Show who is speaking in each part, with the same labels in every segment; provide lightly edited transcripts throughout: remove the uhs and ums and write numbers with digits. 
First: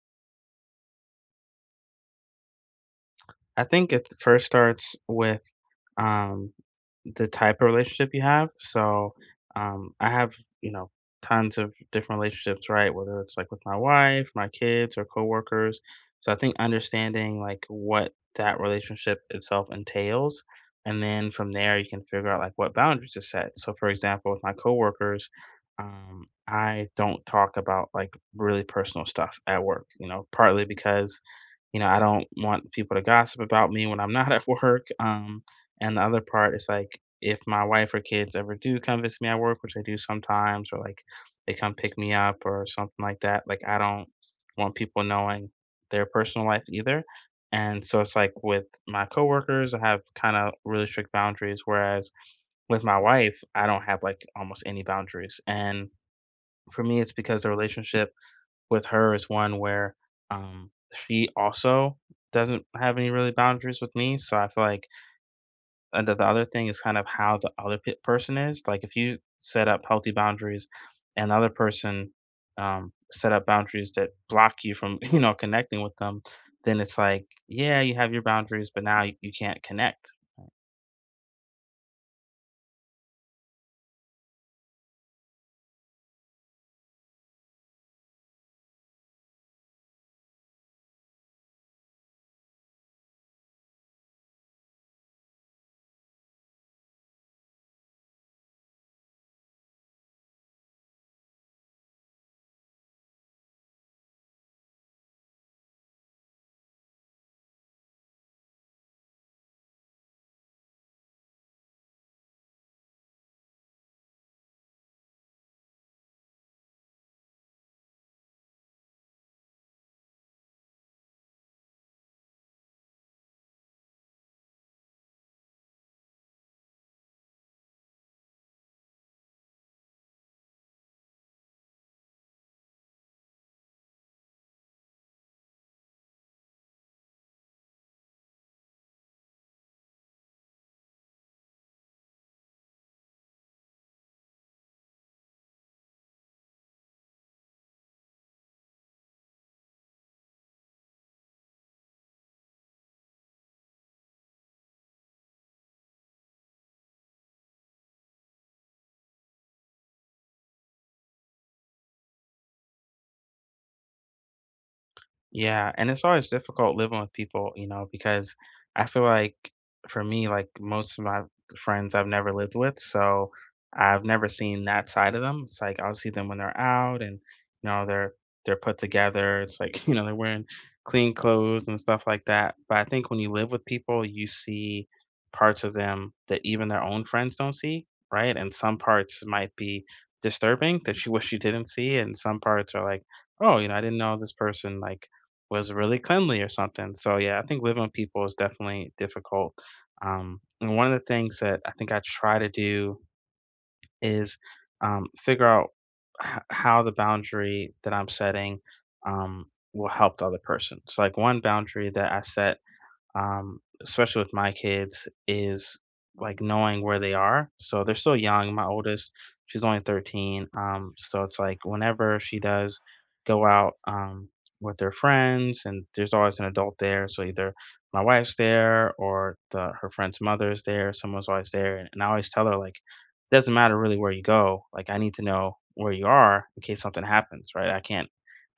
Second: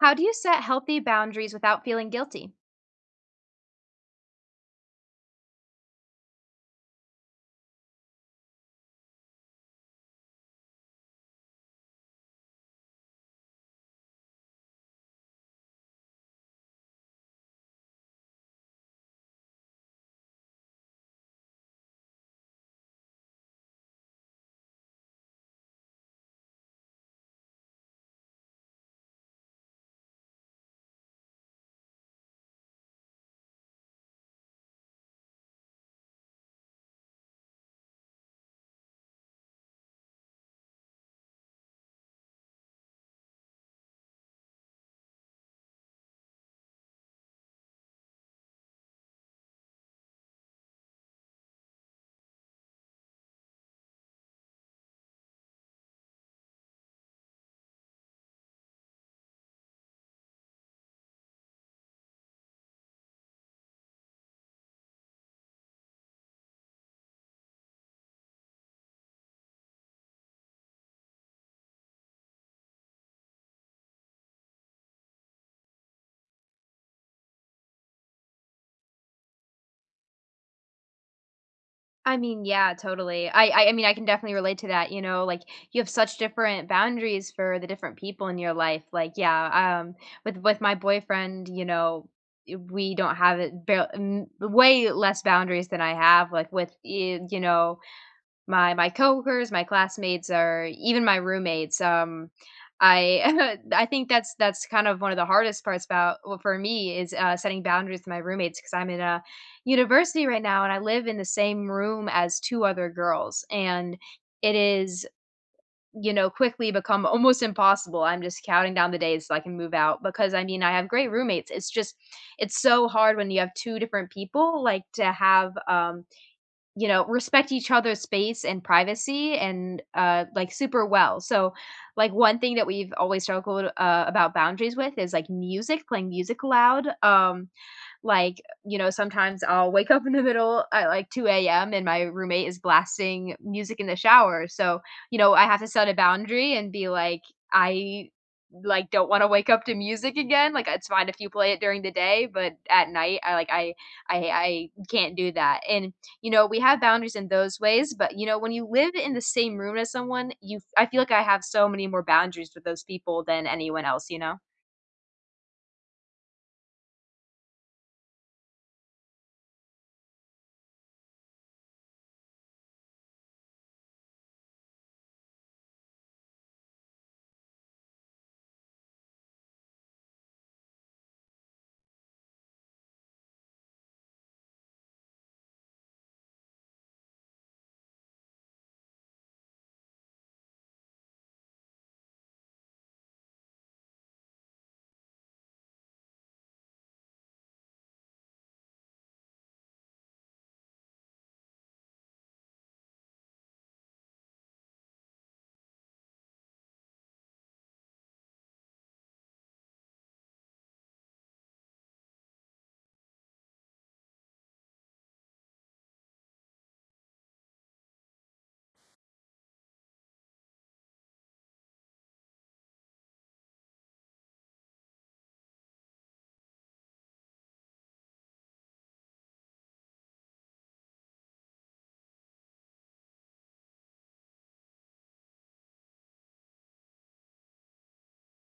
Speaker 1: How do you set healthy boundaries without feeling guilty?
Speaker 2: I think it first starts with um, the type of relationship you have. So I have, you know, tons of different relationships, right? Whether it's like with my wife, my kids, or coworkers. So I think understanding like what that relationship itself entails, and then from there you can figure out like what boundaries to set. So for example, with my coworkers. I don't talk about like really personal stuff at work, you know, partly because I don't want people to gossip about me when I'm not at work. And the other part is like if my wife or kids ever do come visit me at work, which they do sometimes, or like they come pick me up or something like that, like I don't want people knowing their personal life either. And so it's like with my coworkers, I have kind of really strict boundaries, whereas with my wife, I don't have like almost any boundaries. And for me, it's because the relationship with her is one where she also doesn't have any really boundaries with me. So I feel like and the other thing is kind of how the other person is. Like if you set up healthy boundaries, and the other person set up boundaries that block you from you know connecting with them, then it's like yeah, you have your boundaries, but now you can't connect.
Speaker 1: Yeah, totally. I mean, I can definitely relate to that. You have such different boundaries for the different people in your life. Like, yeah, with my boyfriend, we don't have it way less boundaries than I have like with my coworkers, my classmates, or even my roommates. I I think that's kind of one of the hardest parts about, well, for me is, setting boundaries with my roommates because 'cause I'm in a university right now, and I live in the same room as 2 other girls, and it is, you know, quickly become almost impossible. I'm just counting down the days so I can move out because I have great roommates. It's just it's so hard when you have 2 different people, like, to have, respect each other's space and privacy and, like, super well. So, like, one thing that we've always struggled, about boundaries with is, like, music, playing music loud, like, you know, sometimes I'll wake up in the middle at like 2 AM and my roommate is blasting music in the shower. So, you know, I have to set a boundary and be like, I like don't want to wake up to music again. Like it's fine if you play it during the day, but at night I like I can't do that. And you know, we have boundaries in those ways, but you know, when you live in the same room as someone, you I feel like I have so many more boundaries with those people than anyone else, you know?
Speaker 2: Yeah, and it's always difficult living with people, you know, because I feel like for me, like most of my friends I've never lived with, so I've never seen that side of them. It's like I'll see them when they're out and you know they're put together. It's like, you know, they're wearing clean clothes and stuff like that. But I think when you live with people, you see parts of them that even their own friends don't see, right? And some parts might be disturbing that you wish you didn't see, and some parts are like oh, you know, I didn't know this person like was really cleanly or something. So yeah, I think living with people is definitely difficult. And one of the things that I think I try to do is figure out how the boundary that I'm setting um, will help the other person. So like one boundary that I set especially with my kids, is like knowing where they are. So they're still young. My oldest, she's only 13. So it's like whenever she does go out with their friends, and there's always an adult there. So either my wife's there or her friend's mother is there. Someone's always there. And I always tell her, like, it doesn't matter really where you go. Like, I need to know where you are in case something happens, right? I can't.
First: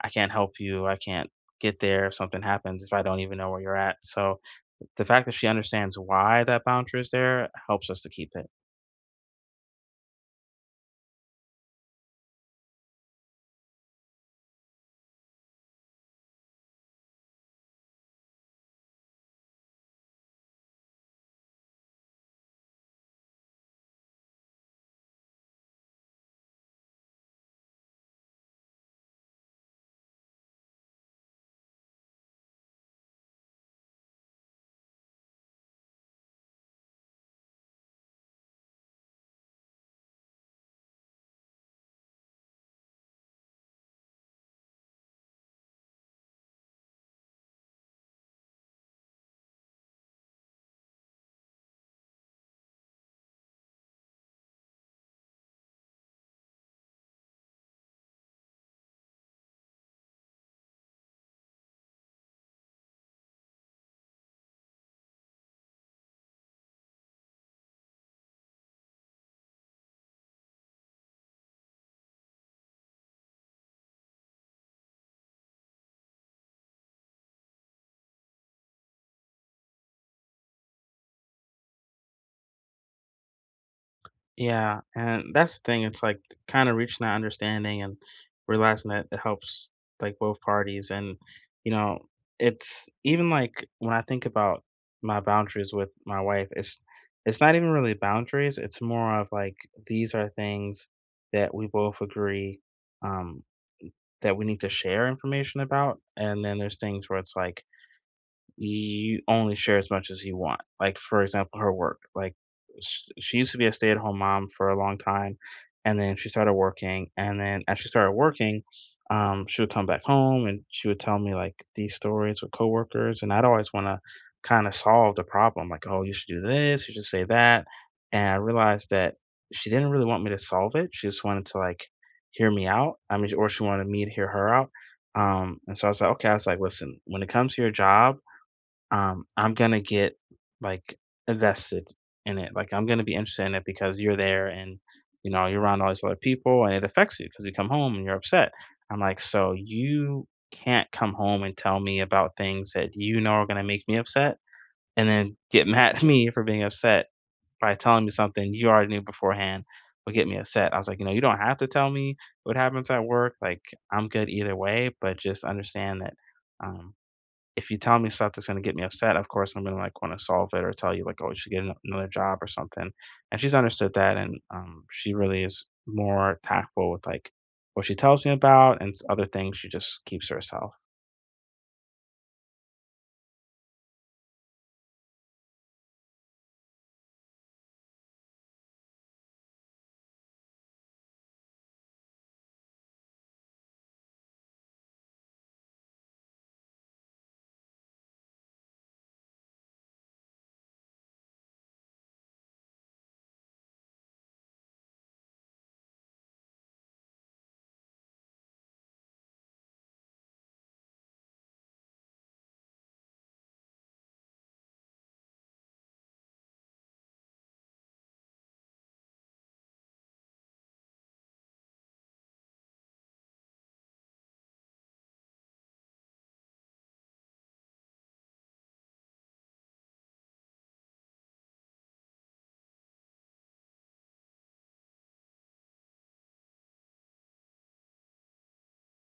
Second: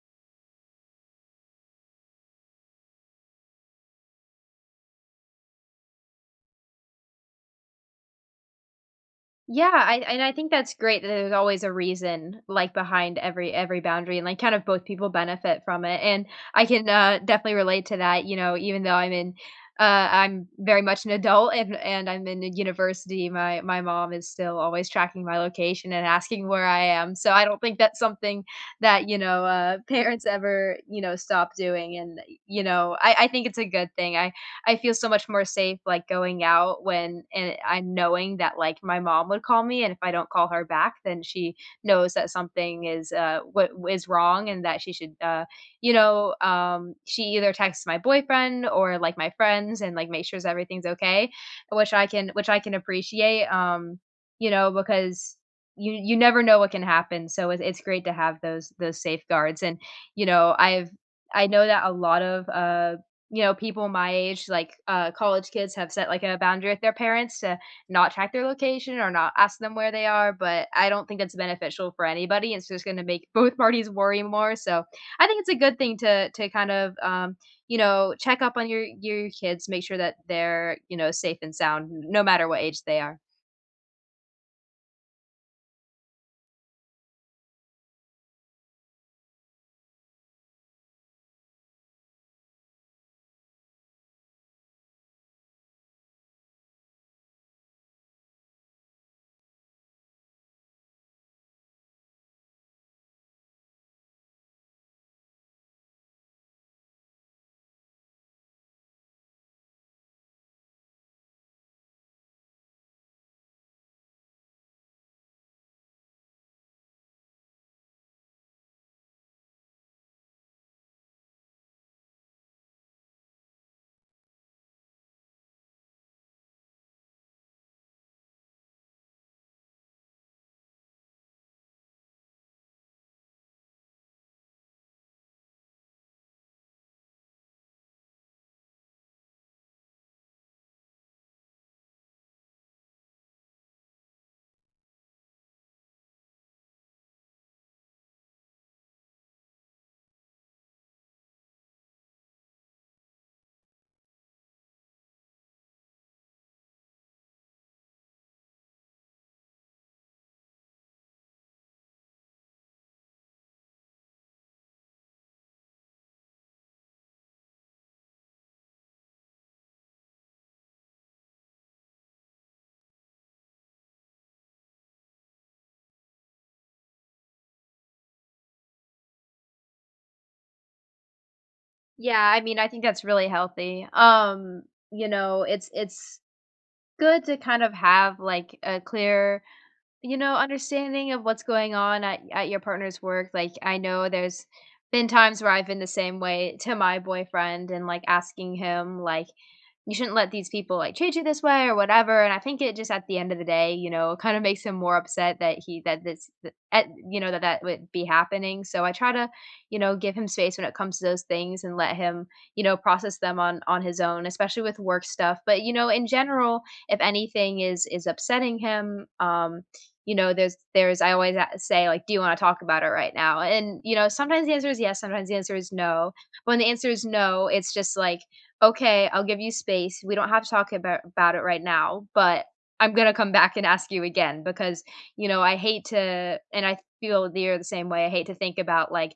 Speaker 2: I can't help you. I can't get there if something happens if I don't even know where you're at. So the fact that she understands why that boundary is there helps us to keep it.
Speaker 1: Yeah, I and I think that's great that there's always a reason like behind every boundary and like kind of both people benefit from it. And I can definitely relate to that, you know, even though I'm in I'm very much an adult and I'm in a university, my mom is still always tracking my location and asking where I am. So I don't think that's something that, you know, parents ever, you know, stop doing. And you know, I think it's a good thing. I feel so much more safe, like, going out when and I knowing that, like, my mom would call me, and if I don't call her back, then she knows that something is, what is wrong and that she should, she either texts my boyfriend or, like, my friends and, like, make sure everything's okay, which I can appreciate, you know, because you never know what can happen, so it's great to have those safeguards, and, you know, I've I know that a lot of, you know, people my age, like, college kids have set, like, a boundary with their parents to not track their location or not ask them where they are, but I don't think that's beneficial for anybody. It's just gonna make both parties worry more. So, I think it's a good thing to kind of, you know, check up on your kids, make sure that they're, you know, safe and sound no matter what age they are.
Speaker 2: Yeah, and that's the thing, it's, like, kind of reaching that understanding and realizing that it helps, like, both parties, and, you know, it's even, like, when I think about my boundaries with my wife, it's not even really boundaries, it's more of, like, these are things that we both agree, um, that we need to share information about, and then there's things where it's, like, you only share as much as you want. Like, for example, her work. Like, she used to be a stay at home mom for a long time, and then she started working. And then as she started working, she would come back home and she would tell me like these stories with coworkers, and I'd always want to kind of solve the problem. Like, oh, you should do this, you should say that. And I realized that she didn't really want me to solve it. She just wanted to like hear me out. I mean, or she wanted me to hear her out. And so I was like, okay, I was like, listen, when it comes to your job I'm gonna get like invested in it. Like I'm gonna be interested in it because you're there and you know you're around all these other people and it affects you because you come home and you're upset. I'm like, so you can't come home and tell me about things that you know are gonna make me upset and then get mad at me for being upset by telling me something you already knew beforehand would get me upset. I was like, you know, you don't have to tell me what happens at work. Like I'm good either way, but just understand that um if you tell me stuff that's gonna get me upset, of course, I'm gonna, like, wanna solve it or tell you, like, "Oh, you should get another job or something," and she's understood that, and, she really is more tactful with, like, what she tells me about and s other things she just keeps to herself.
Speaker 1: Yeah, I mean, I think that's really healthy, you know, it's good to kind of have, like, a clear You know, understanding of what's going on at your partner's work. Like, I know there's been times where I've been the same way to my boyfriend and, like, asking him, like, you shouldn't let these people like treat you this way or whatever. And I think it just at the end of the day, you know, it kind of makes him more upset that he that this that, at, you know, that that would be happening. So I try to, you know, give him space when it comes to those things and let him, you know, process them on his own, especially with work stuff. But you know, in general, if anything is upsetting him, you know, there's I always say like, do you want to talk about it right now? And you know, sometimes the answer is yes, sometimes the answer is no. But when the answer is no, it's just like, "Okay, I'll give you space. We don't have to talk about it right now, but I'm gonna come back and ask you again because, you know, I hate to," and I feel that you're the same way, "I hate to think about, like,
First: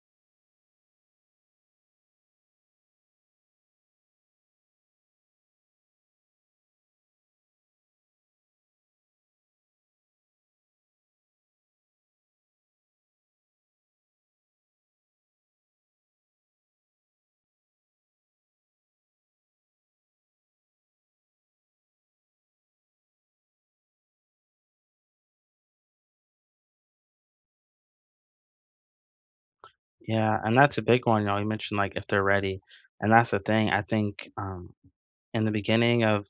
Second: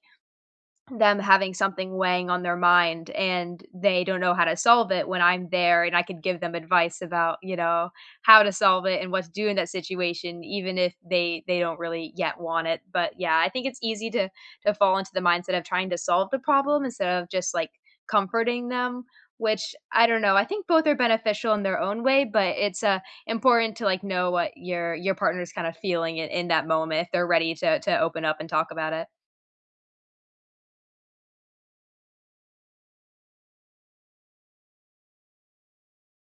Speaker 1: them having something weighing on their mind and they don't know how to solve it when I'm there and I could give them advice about, you know, how to solve it and what to do in that situation even if they they don't really yet want it." But yeah, I think it's easy to fall into the mindset of trying to solve the problem instead of just like comforting them, which I don't know. I think both are beneficial in their own way, but it's important to like know what your partner's kind of feeling in that moment if they're ready to open up and talk about it.
Speaker 2: Yeah, and that's a big one, you know, you mentioned, like, if they're ready, and that's the thing, I think, in the beginning of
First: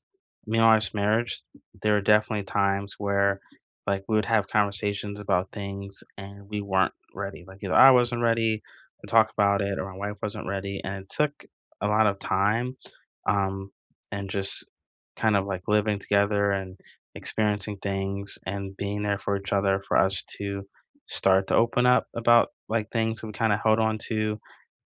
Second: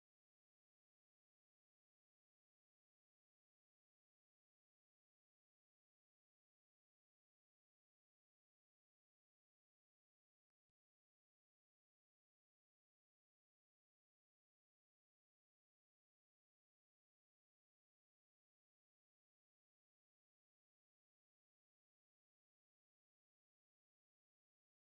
Speaker 2: me and my wife's marriage, there were definitely times where like we would have conversations about things and we weren't ready. Like either I wasn't ready to talk about it or my wife wasn't ready. And it took a lot of time um, and just kind of like living together and experiencing things and being there for each other for us to start to open up about like things that we kind of held on to.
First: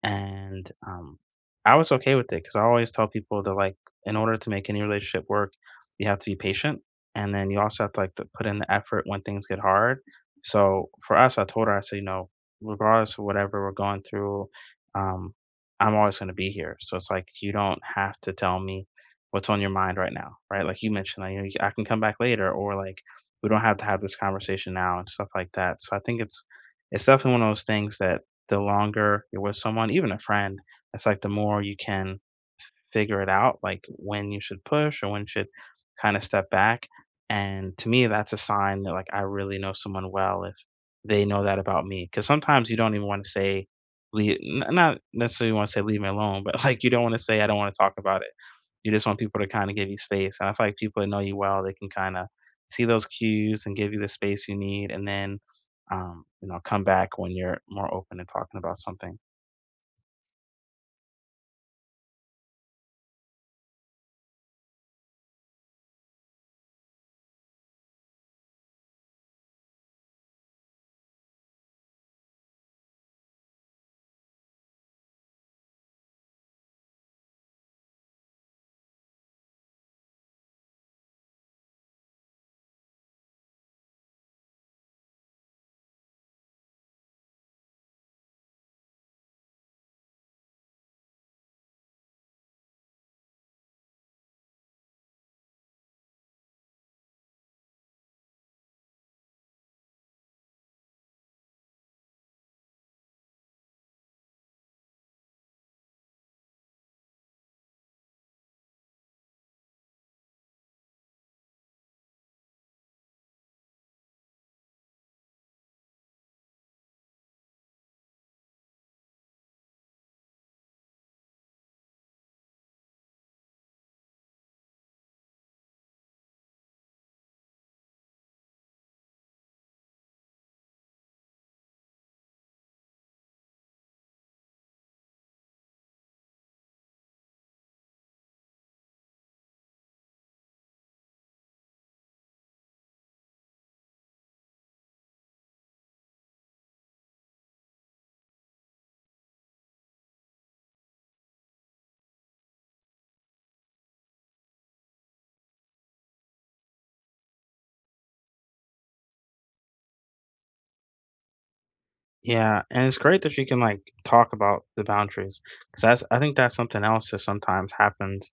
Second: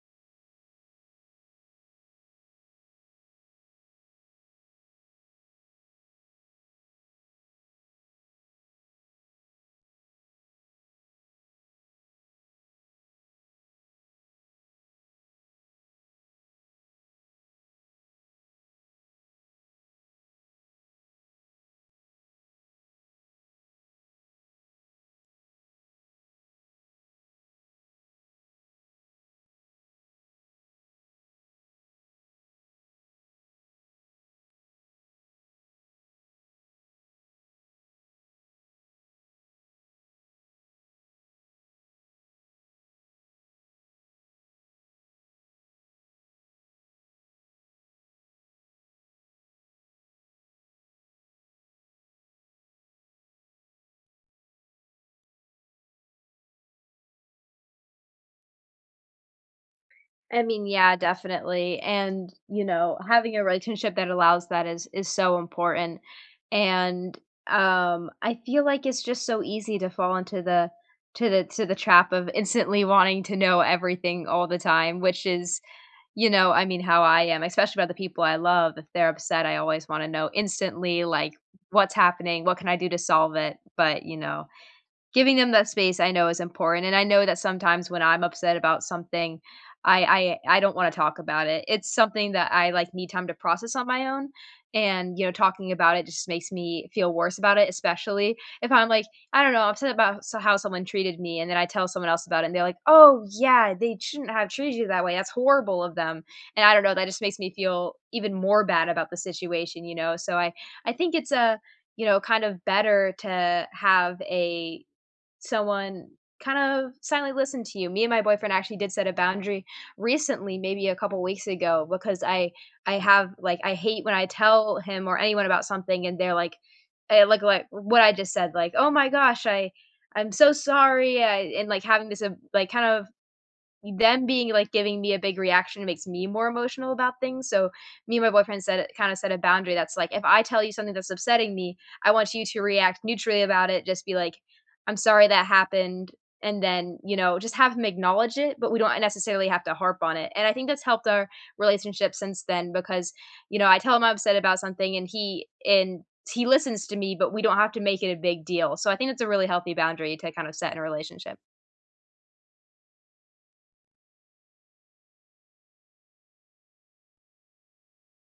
Speaker 2: And I was okay with it because I always tell people to like, in order to make any relationship work, you have to be patient, and then you also have to like to put in the effort when things get hard. So for us, I told her, I said, you know, regardless of whatever we're going through, um, I'm always going to be here. So it's like you don't have to tell me what's on your mind right now, right? Like you mentioned, like, you know, I can come back later, or like we don't have to have this conversation now and stuff like that. So I think it's definitely one of those things that the longer you're with someone, even a friend, it's like the more you can figure it out, like when you should push or when you should kind of step back. And to me, that's a sign that like I really know someone well if they know that about me. Because sometimes you don't even want to say, leave, not necessarily want to say leave me alone, but like you don't want to say I don't want to talk about it. You just want people to kind of give you space. And I feel like people that know you well, they can kind of see those cues and give you the space you need, and then you know come back when you're more open and talking about something.
Speaker 1: I mean, yeah, definitely. And, you know, having a relationship that allows that is so important. And I feel like it's just so easy to fall into the to the trap of instantly wanting to know everything all the time, which is, you know, I mean how I am, especially about the people I love. If they're upset, I always want to know instantly like what's happening, what can I do to solve it? But, you know, giving them that space I know is important, and I know that sometimes when I'm upset about something, I don't wanna talk about it. It's something that I, like, need time to process on my own, and, you know, talking about it just makes me feel worse about it, especially if I'm, like, I don't know, I'm upset about how someone treated me, and then I tell someone else about it, and they're like, "Oh, yeah, they shouldn't have treated you that way, that's horrible of them," and I don't know, that just makes me feel even more bad about the situation, you know? So I think it's, a you know, kind of better to have a someone kind of silently listen to you. Me and my boyfriend actually did set a boundary recently, maybe a couple weeks ago, because I have like I hate when I tell him or anyone about something and they're like eh, like what I just said, like, "Oh my gosh, I'm so sorry," and like having this like kind of them being, like, giving me a big reaction makes me more emotional about things, so me and my boyfriend set kinda set a boundary that's like, "If I tell you something that's upsetting me, I want you to react neutrally about it, just be like, 'I'm sorry that happened,'" and then, you know, just have him acknowledge it, but we don't necessarily have to harp on it. And I think that's helped our relationship since then because, you know, I tell him I'm upset about something and he listens to me, but we don't have to make it a big deal. So I think it's a really healthy boundary to kind of set in a relationship.
Speaker 2: Yeah, and it's great that you can, like, talk about the boundaries because that's I think that's something else that sometimes happens,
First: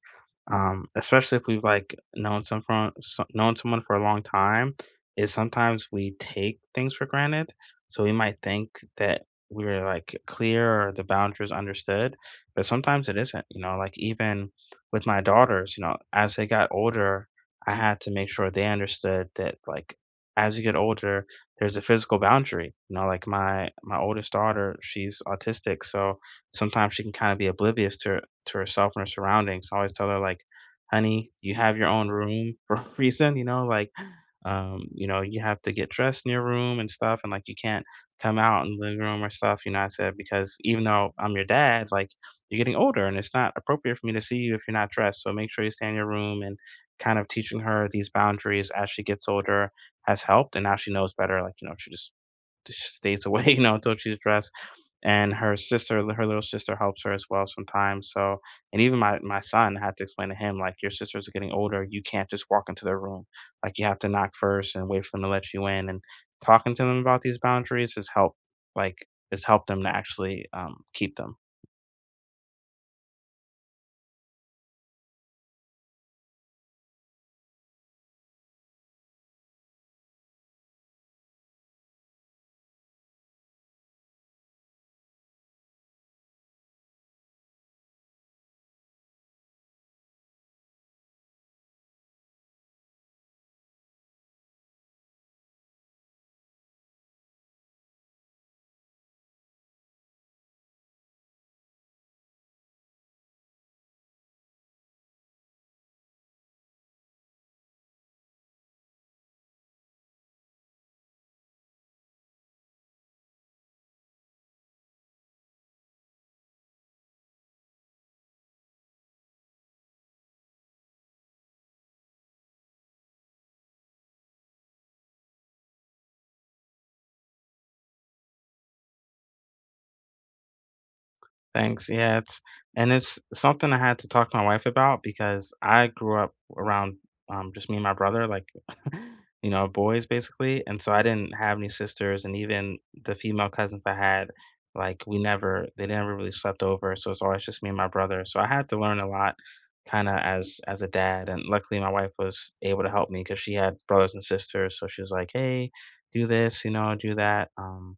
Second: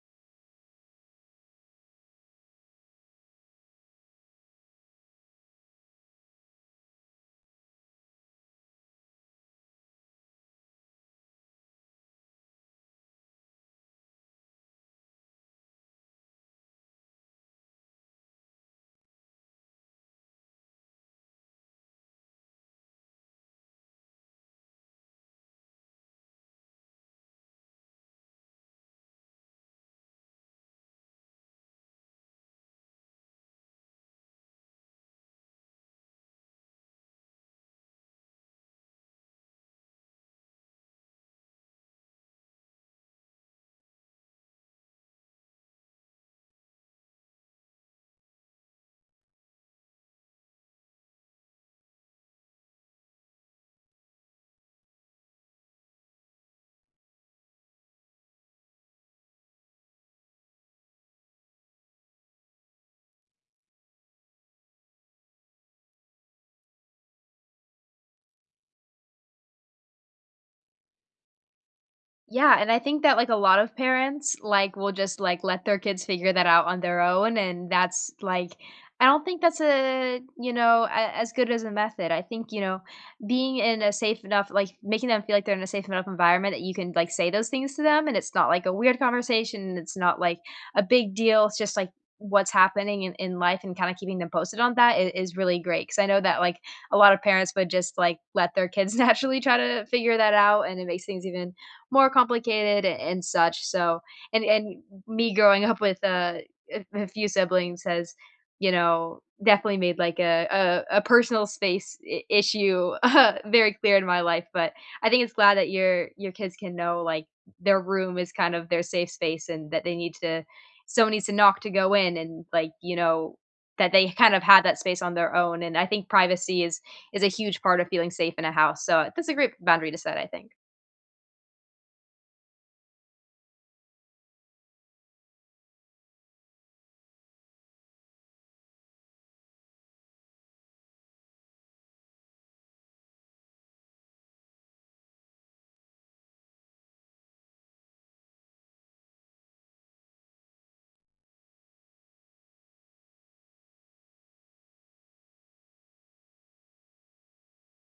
Speaker 2: especially if we've, like, known someone for a long time, is sometimes we take things for granted. So we might think that we're, like, clear or the boundaries understood, but sometimes it isn't, you know? Like, even with my daughters, you know, as they got older, I had to make sure they understood that, like, as you get older there's a physical boundary. You know, like my oldest daughter, she's autistic, so sometimes she can kind of be oblivious to to herself and her surroundings. I always tell her like, "Honey, you have your own room for a reason." You know, like, you know, you have to get dressed in your room and stuff, and like you can't come out in the living room or stuff. You know, I said because even though I'm your dad, like you're getting older, and it's not appropriate for me to see you if you're not dressed. So make sure you stay in your room and kind of teaching her these boundaries as she gets older has helped, and now she knows better. Like, you know, just stays away, you know, until she's dressed. And her little sister, helps her as well sometimes. So, and even my son I had to explain to him like, your sisters are getting older. You can't just walk into their room. Like, you have to knock first and wait for them to let you in. And talking to them about these boundaries has helped. Like, has helped them to actually keep them.
Speaker 1: Yeah, and I think that, like, a lot of parents, like, will just, like, let their kids figure that out on their own, and that's, like, I don't think that's a you know, a as good as a method. I think, you know, being in a safe enough like, making them feel like they're in a safe enough environment that you can, like, say those things to them, and it's not, like, a weird conversation, and it's not, like, a big deal, it's just, like, what's happening in life and kinda keeping them posted on that is really great, 'cause I know that, like, a lot of parents would just, like, let their kids naturally try to figure that out, and it makes things even more complicated and such. So, and me growing up with a few siblings has, you know, definitely made like a personal space issue very clear in my life. But I think it's glad that your kids can know like their room is kind of their safe space and that they need to someone needs to knock to go in, and like you know that they kind of had that space on their own. And I think privacy is a huge part of feeling safe in a house, so that's a great boundary to set, I think.
Speaker 2: Thanks. Yeah, it's and it's something I had to talk to my wife about because I grew up around just me and my brother, like you know, boys basically, and so I didn't have any sisters, and even the female cousins I had, like we never, they never really slept over, so it's always just me and my brother. So I had to learn a lot, kind of as a dad, and luckily my wife was able to help me because she had brothers and sisters, so she was like, "Hey, do this, you know, do that."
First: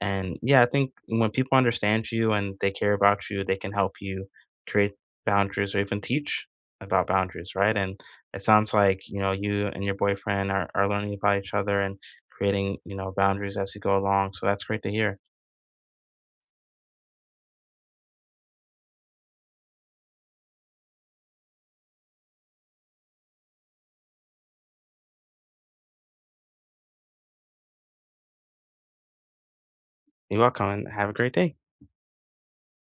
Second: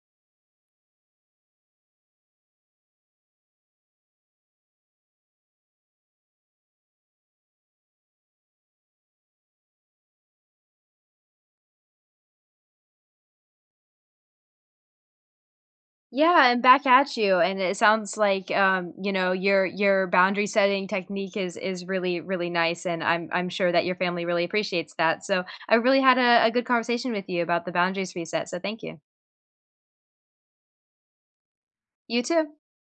Speaker 2: and yeah, I think when people understand you and they care about you, they can help you create boundaries or even teach about boundaries, right? And it sounds like, you know, you and your boyfriend are learning about each other and creating, you know, boundaries as you go along. So that's great to hear.
Speaker 1: Yeah, and back at you. And it sounds like you know, your boundary setting technique is really, really nice. And I'm sure that your family really appreciates that. So I really had a good conversation with you about the boundaries reset. So thank you.
Speaker 2: You're welcome and have a great day.
Speaker 1: You too.